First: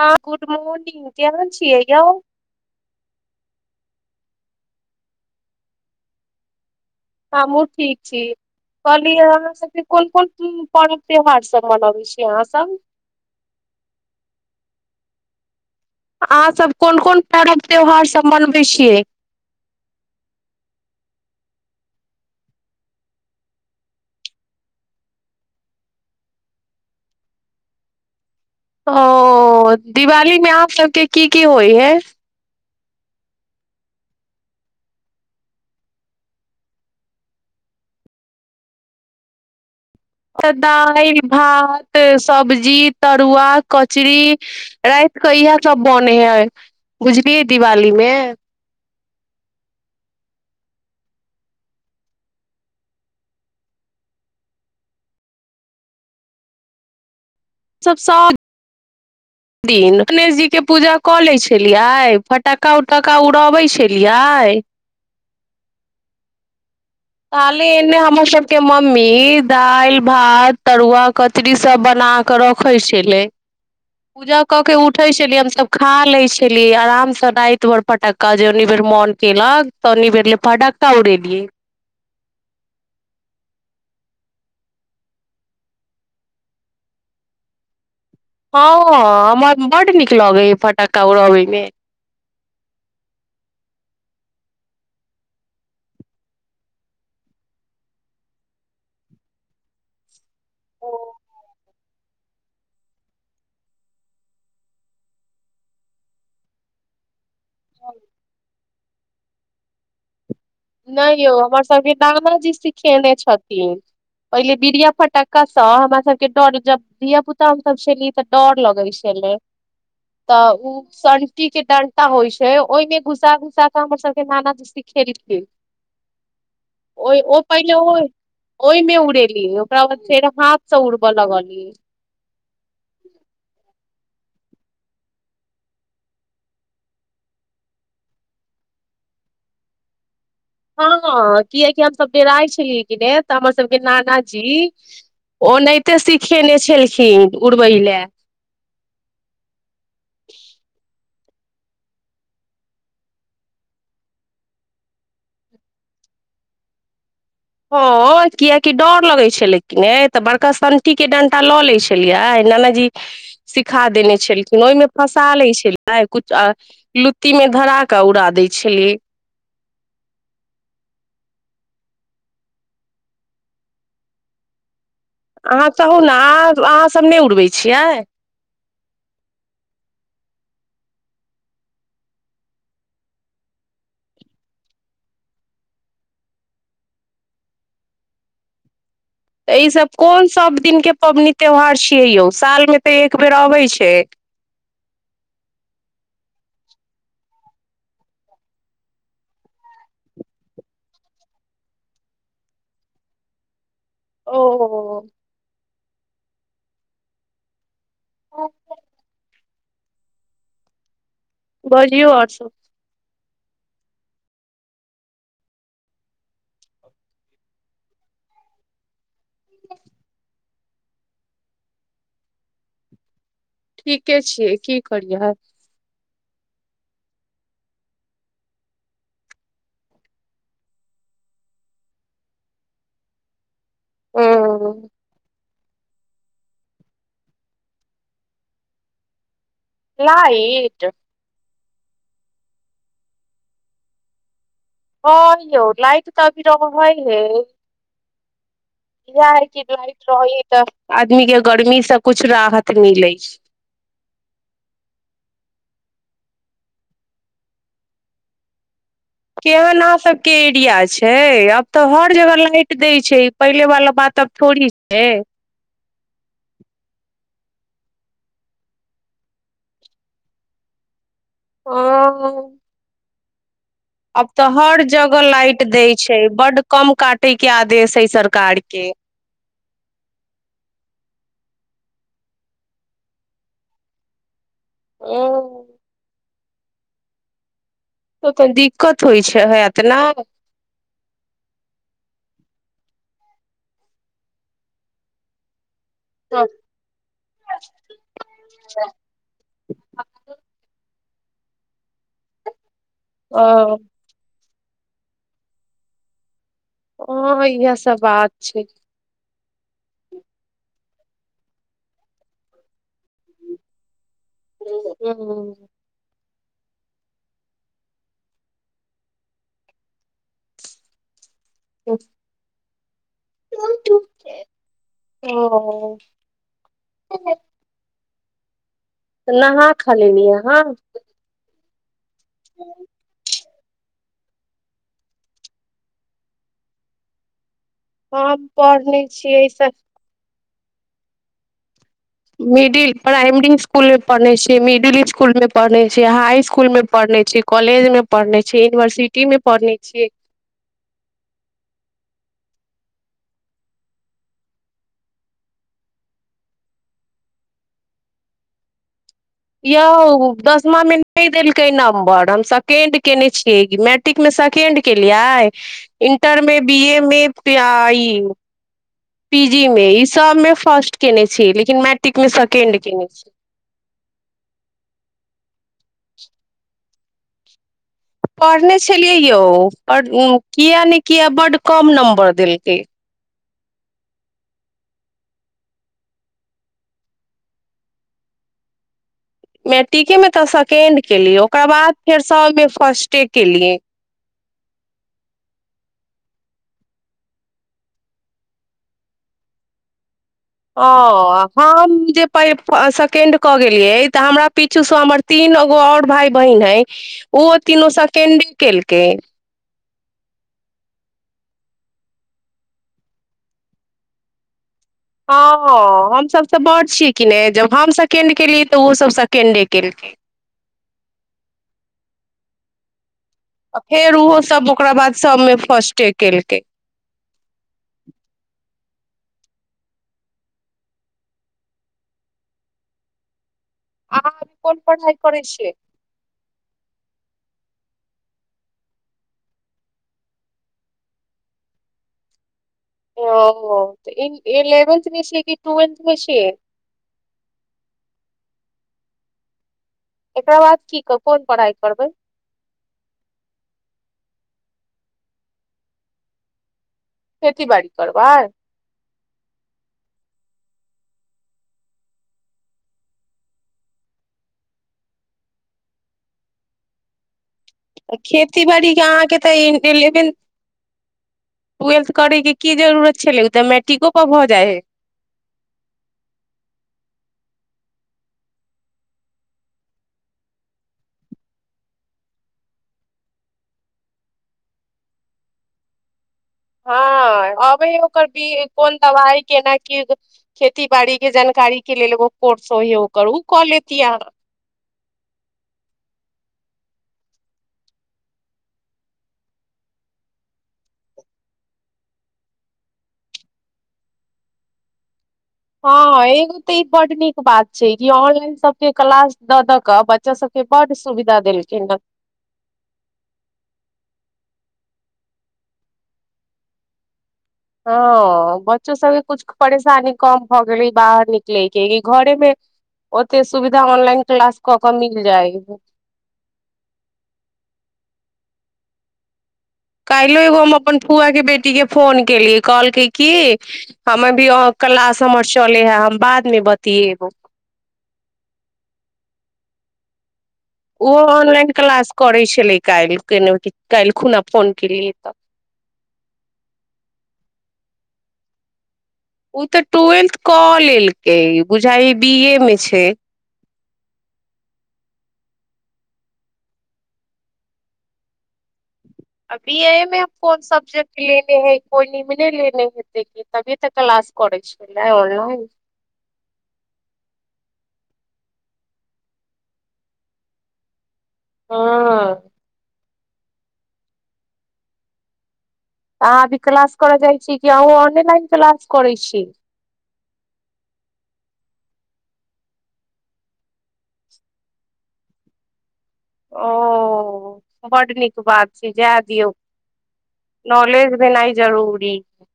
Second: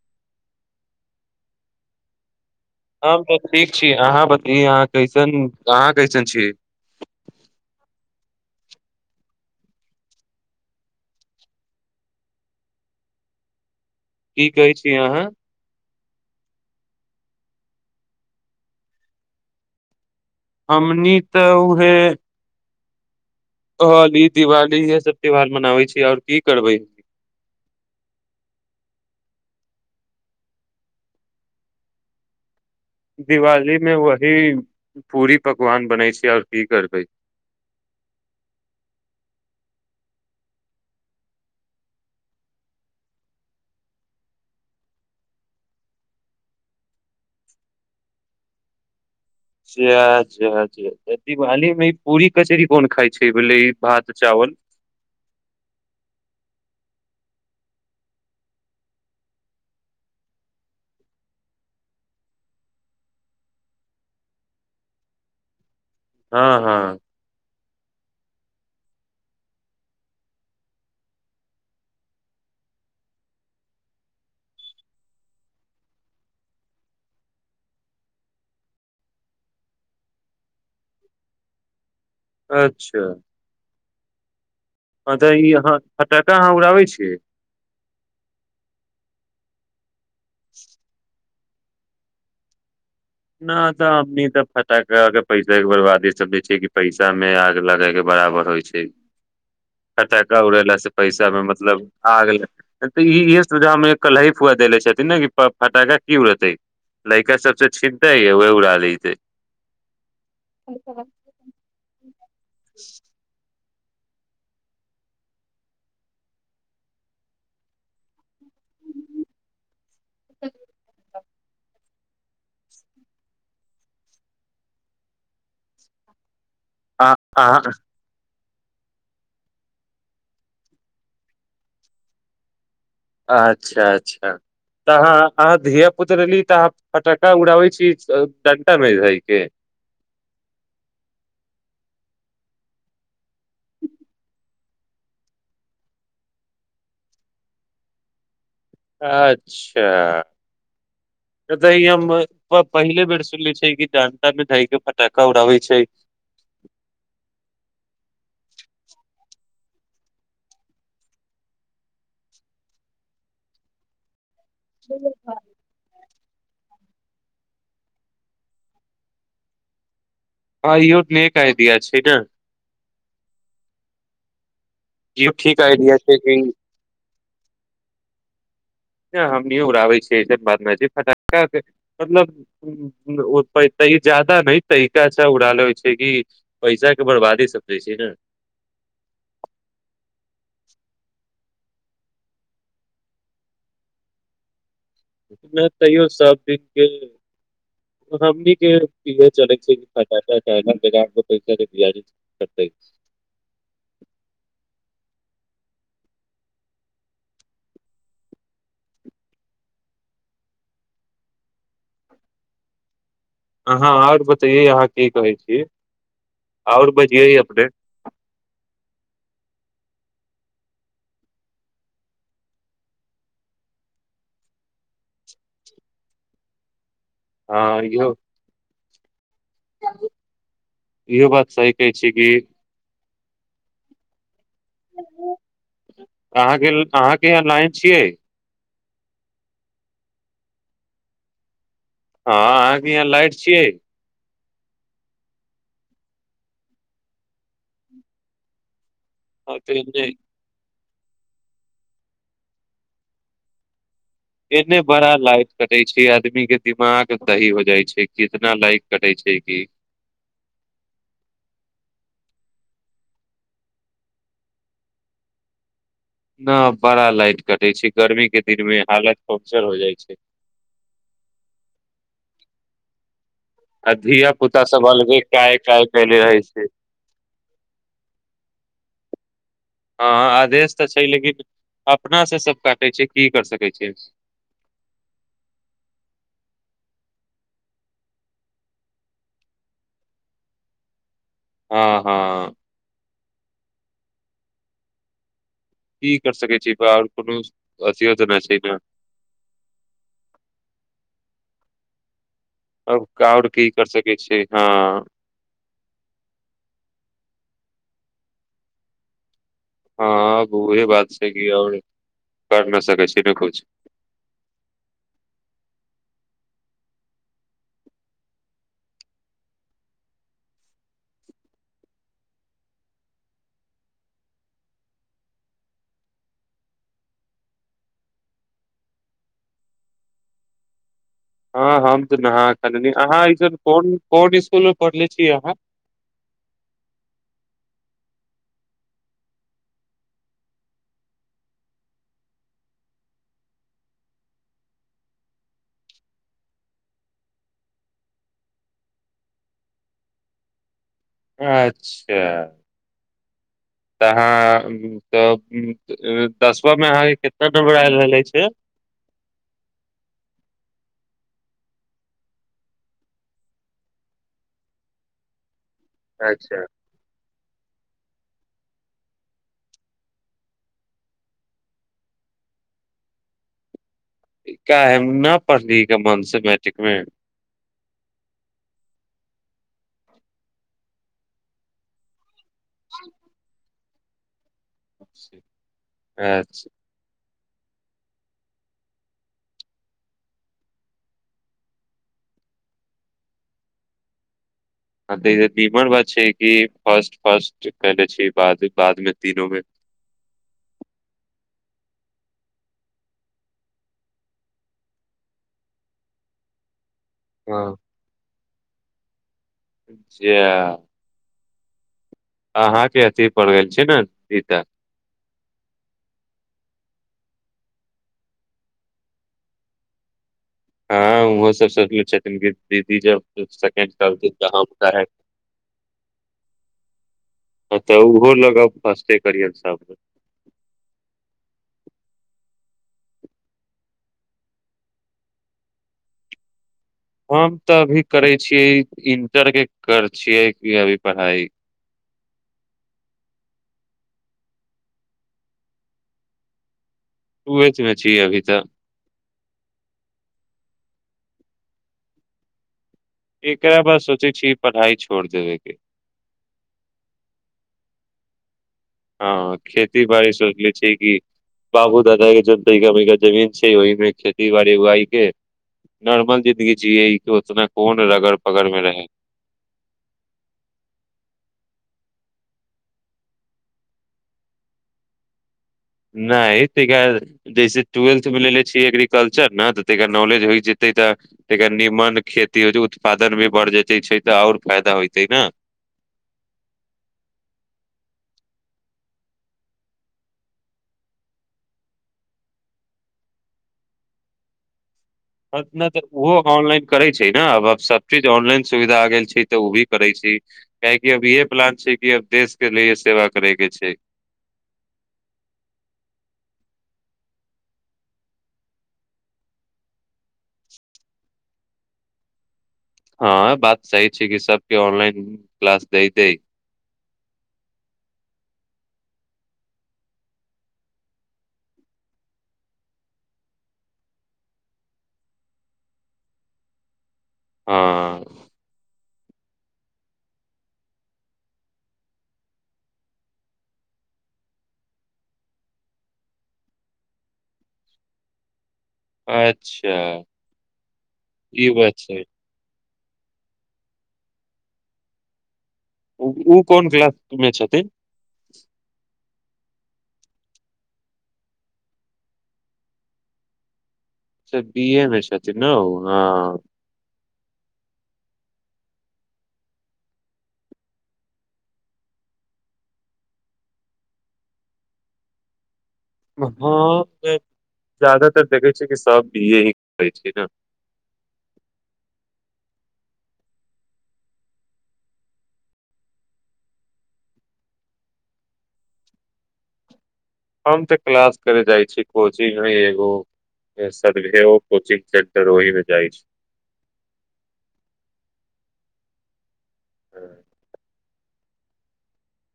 हँ good morning केहन छियै यौ हम तऽ ठीक छी अहाँ बत अहाँ कैसन अहाँ कैसन छी हमहुँ ठीक छी कहलियै अहाँ सभके कोन कोन पर्व त्यौहारसभ मनबै छियै अहाँसभ की कहै छी अहाँ अहाँसभ कोन कोन पर्व त्यौहारसभ मनबै छियै हममनी तऽ उहे होली दिवाली इएहसभ त्यौहार मनाबै छी आओर की करबै ओ दिवालीमे आह सभके की की होइ हइ दिवालीमे वही पूरी पकवान बनै छै आओर की करबै तऽ दालि भात सब्जी तरुआ कचरी रात कऽ इएहसभ बनै हइ बुझलियै दिवालीमे सेच्छा अच्छा दिवाली मे ई पूरी कचहरी कोन खााय छै बोले ई भात चावल सभ साग दिन गणेश जीके पूजा कऽ लै छलियै फटक्का उटक्का उड़बै छलियै हँ हँ खाले एने हमरसभके मम्मी दालि भात तरुआ कचरीसभ बनाकऽ रखैत छलै पूजा कऽ के उठैत छलियै हमसभ खा लैत छलियै आरामसँ राति भरि फटक्का जे ओनि बेर मोन केलक त ओनी बेर फटक्का उड़ेलियै अच्छा हँ तऽ ई अहाँ फटाका अहाँ उड़ाबै छियै हँ बड नीक लगे फटक्का उड़बै मे न तऽ अमनी तऽ फटा के पैसा के बर्बादी सब छै कि पैसा मे आग लगे के बराबर होइ छै फटा उड़ेलास से पैसा मे मतलब आ गेले तऽ इहे सुझा कलही फुआ देेले छथिन ने कि फटाका की उ रहतै लड़का सबस ठीक उड़ाबै छै नहि यौ हमर सबके दाजी सिखेने छथि पहिले बीरिया फटक्काँ हमर सबके डर जब धिय पुता हमसभ छलेली तऽ डर लगै छलै तऽ ओ कुटी के डंता होइ छै ओहिमें घुसा घुसा के हमर सभ के नाना जस्ती खेलैत गेल आ ओहि ओ पहिल अहाँ होइ ओहिमे उड़ेली ओकरा बाद फेर हाथसँ उड़बय लगली अच्छा अच्छा तऽह अहाँ धिय पुता अली तऽ अहाँ फटक्का उड़ाबै छी डंटा मे भयके हँ ह कियाकि हमसभ डेराइ छलियै कि नहि तऽ हमरसभके नानाजी ओनाहिते सिखेने छलखिन उड़बै लए अच्छा तऽ दही हम पहिले बेर सुनले छियै कि डानटा मे धैय के फटाखा उड़ाबै छै हॅ कियकि डर लगै छलै कि ने तऽ बड़का सन्टी के डंटा लऽ लै छलियै नानाजी सिखा देने छलियै ओहिमे फसा ले छल कुछ लुत्ती मे धरा कऽ उड़ा दै छली ओहो नीक आइडिया छै ने इहो ठीक अहाँ आइडिया कहू ने छै कि अहाँ सब नहि उड़बै छी छियै हम भी उड़ाबै छियैस बात छै फटका मतलब जादा नहि एना उड़ालेइ छै कि पैसाके बर्बादे सबै छै ने ऽ ईसभ कोन सभ दिनके पाबनि त्यौहार छियै यौ सालमे तऽ एक बेर अबै छै नहि तैयो सब दिन के हमनी के इह चलै छैटा पैसतै ओ ओ बजियौ आओर स अहाँ आओर बतैयै अहाँ की कहै छी आओर बजियै अपने ठीके छियै की करियह हँर य इहो बात सही कहै छी कि ह अहाँके अहाँके यहां लाइन छियै लाइट हँ अहाँके यहाँ लाइट छियै ह यौ लाइट तऽ अभी र हइ हे इ आर हँ क तऽ एने रह तऽ आदमी के गर्मीसँ कुछ राहत मिलै एने बड़ा लाइट कटे छै आदमी के दिमाग दही हो जाइ छै कितना लाइट कटे छै कि केहना सब के एरिया छै आब तऽ हर जगह लाइट दै छै छै पहिले वाला बात आब थोड़ी छै न बड़ा लाइट कटै छै गर्मी के दिन मे हालत पंमचर हो जाइ छै ह आ आब धिया तऽ पुता हर सब अलगे जगह काय लाइट दै काय छै। कले रहे बड्ड कम काटयके आदेश हइ सरकार के अपनासँ सभ काटै छै। की करि सकै छै। ओ त तऽ दिक्कत होइ छै हत नहि ह हँ क कर सकै छी आओर कोनो अथ यो जेना छै ने आ आओर की ओ कर सकै छिय हँ ह इहसभ बात छै। हँ ब ह बात कर न सकै छै नकु ह ओ नहा खाली न ह हँ हँ हम नहा कल अहाँ ई न कोन इसकुल मे पढ़ले छी अहाँ ह पढ़ने छियै ऐस मिडिल प्राइमरी इसकुलमे पढ़ने छियै मिडिल इसकुलमे पढ़ने छियै हाई इसकुलमे पढ़ने छियै कॉलेजमे पढ़ने छियै यूनिवर्सिटीमे पढ़ने छियै अच्छा तऽ अहाँ तऽ दसमामे अहाँके कतना नम्बर आयल रहलै छै यौ दसमामे नहि देलकै नम्बर हम सेकेण्ड कयने छियै मैट्रिकमे सेकेण्ड केलियै इंटर मे अच्छा बी ए मे प आइ पी जी मे ईसभमे फर्स्ट कयने छी लेकिन मैट्रिकमे सेकेण्ड कयने छी एक काहम न पढ़ने का मन से मैट्रिक में पढ़ने छलियै यौ किया ने किया बड कम नम्बर देल त अछि मैट्रिकेमे तऽ सेकेण्ड केली ओककर बाद फेर सभमे फर्स्टे केलियै हँ तऽ ई तीमर बात छै कि फर्स्ट फर्स्ट कले छी बाद बादमे तीनोमे ओ हम जे प सेकेण्ड कऽ गेलियै तऽ हमरा पीछुसँ हमर तीन एगो आओर भाय बहिन अइ ओहो हँ तीनू सेकेण्डे केलकै जा अहाँके अथिी प गेलल छै। ने रीता हँ हमसभ तऽ बड़ छियै कि नहि जब हम सेकेण्ड केलियै तऽ ओसभ सेकेण्डे केलकै हँ ओहो सभ सोचले छथिन कि दीदी जब आ फेर ओहो सब ओकरा बाद सबमे फर्स्टे केलकै तऽ ओहो लग करिय सा आ अी कोन पढ़ाइ करै छियै हम तऽ अभी करै छियै इंटर के कर छियै कि अभी पढ़ाई ओ इलेवेन्थमे छै कि ट्वेल्थमे छै? ट्वेल्थमे छी अभी तऽ एकरा बाद की कह कोन पढ़ाइ करबै एकरा बात सोचै छी पढ़ाई छोड़ देबके खेती बाड़ी करबार हँ खेती बाड़ी सोचले छी कि बाबू दादा के जना मा जमीन छै ओहिमे खेती बाड़ी उइ के नॉर्मल जिंन्दगी जिय के उतना कोन रगड़ खेती पगड़ मे बाड़ी के रहे अहाँके तऽ एलेवें टेलथ करय के की जरूरत छलै ओ तऽ मैट्रिको पर भऽ जाइ है नहि ता जैसे ट्वेल्थमे लेले छियै एग्रीकल्चर ने तऽ ता नॉलेज होय जेतै तऽ तर नीमन खेती हो उत्पादन भी बढ़ जतै छै। तऽ आओर फायदा होइतै ने हँ अबै हइ ओकर कोन दबाइ केना की खेती बाड़ी के जानकारी के लेल एगो कोर्स होइ हे ओकर ओ कऽ लेत अ ह नहि तऽ ओहो ऑनलाइन करै छै ने आब आब सभ चीज ऑनलाइन सुविधा आ गेल छै तऽ ओ भी करै छै काहेकि अब इहे प्लान छै कि अब देशके लिए सेवा करैके छै हँ एगो तऽ ई बड्ड नीक बात छै कि ऑनलाइन सभके क्लास दऽ दऽ कऽ बच्चा सभके बड्ड सुविधा देलखिन रह हँ बात सही छै। कि सबके ऑनलाइन क्लास द दै हँ बच्चो सभके किछु परेशानी कम भऽ गेलै बाहर निकलयके कि घरेमे ओतेक सुविधा ऑनलाइन क्लास कऽ कऽ मिल जाय हँ काल्हिो एगो हम अपन फुआके बेटीके फोन केलियै कहलकै कि हम अभी क्लास हमर चलै हए हम बादमे बतियै एगो अच्छा ओहो ई ऑनलाइन बात क्लास छै करै छलै कइल के नहि कालल खुना फोन कल तऽ ओ कोन क्लासमे छथिन ओ तऽ ट्वेल्थ कऽ लेलकै बुझाइ बी ए मे छै से बीए मे छथिन नेौ हँ अभी ए मे कोन सब्जेक्ट लेने है कोइ लेने हेतै तभी तऽ क्लास करै छल ऑनलाइन हँ जादातर देखै छियै कि सभ इ ही करै छै ने ह अहाँ अ भी क्लास करऽ जाइ छी कि अहूँ ऑनलाइन क्लास करै छी। हम त क्लास करे जाइ छी कोचिंग मे एगो सर्वे कोचिंग सेंटर ओहि मे जाइ छी ओ ब्ड नीक बात छै जाए दियौ छी नॉलेज भी नहि जरूरी छै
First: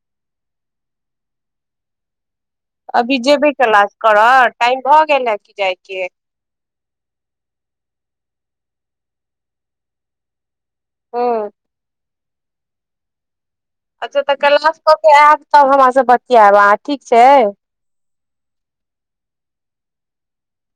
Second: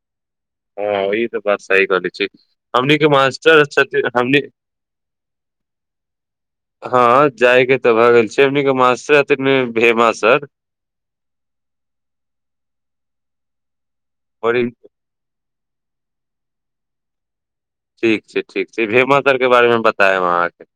हँ ई तऽ बात सह कह छै अभी जेबे कलास करऽ टाइम भऽ गेल हे कि जायके हँ जायके तऽ भए गेल छै। एनीके मर भेमाासर हँ अच्छा तऽ बड़ी क्लास कऽ के आयब तब हमर से बतियाब आ ठीक छै। ठीक छै। ठीक छै। भेमा तर के बारेमे बतायब अहाँके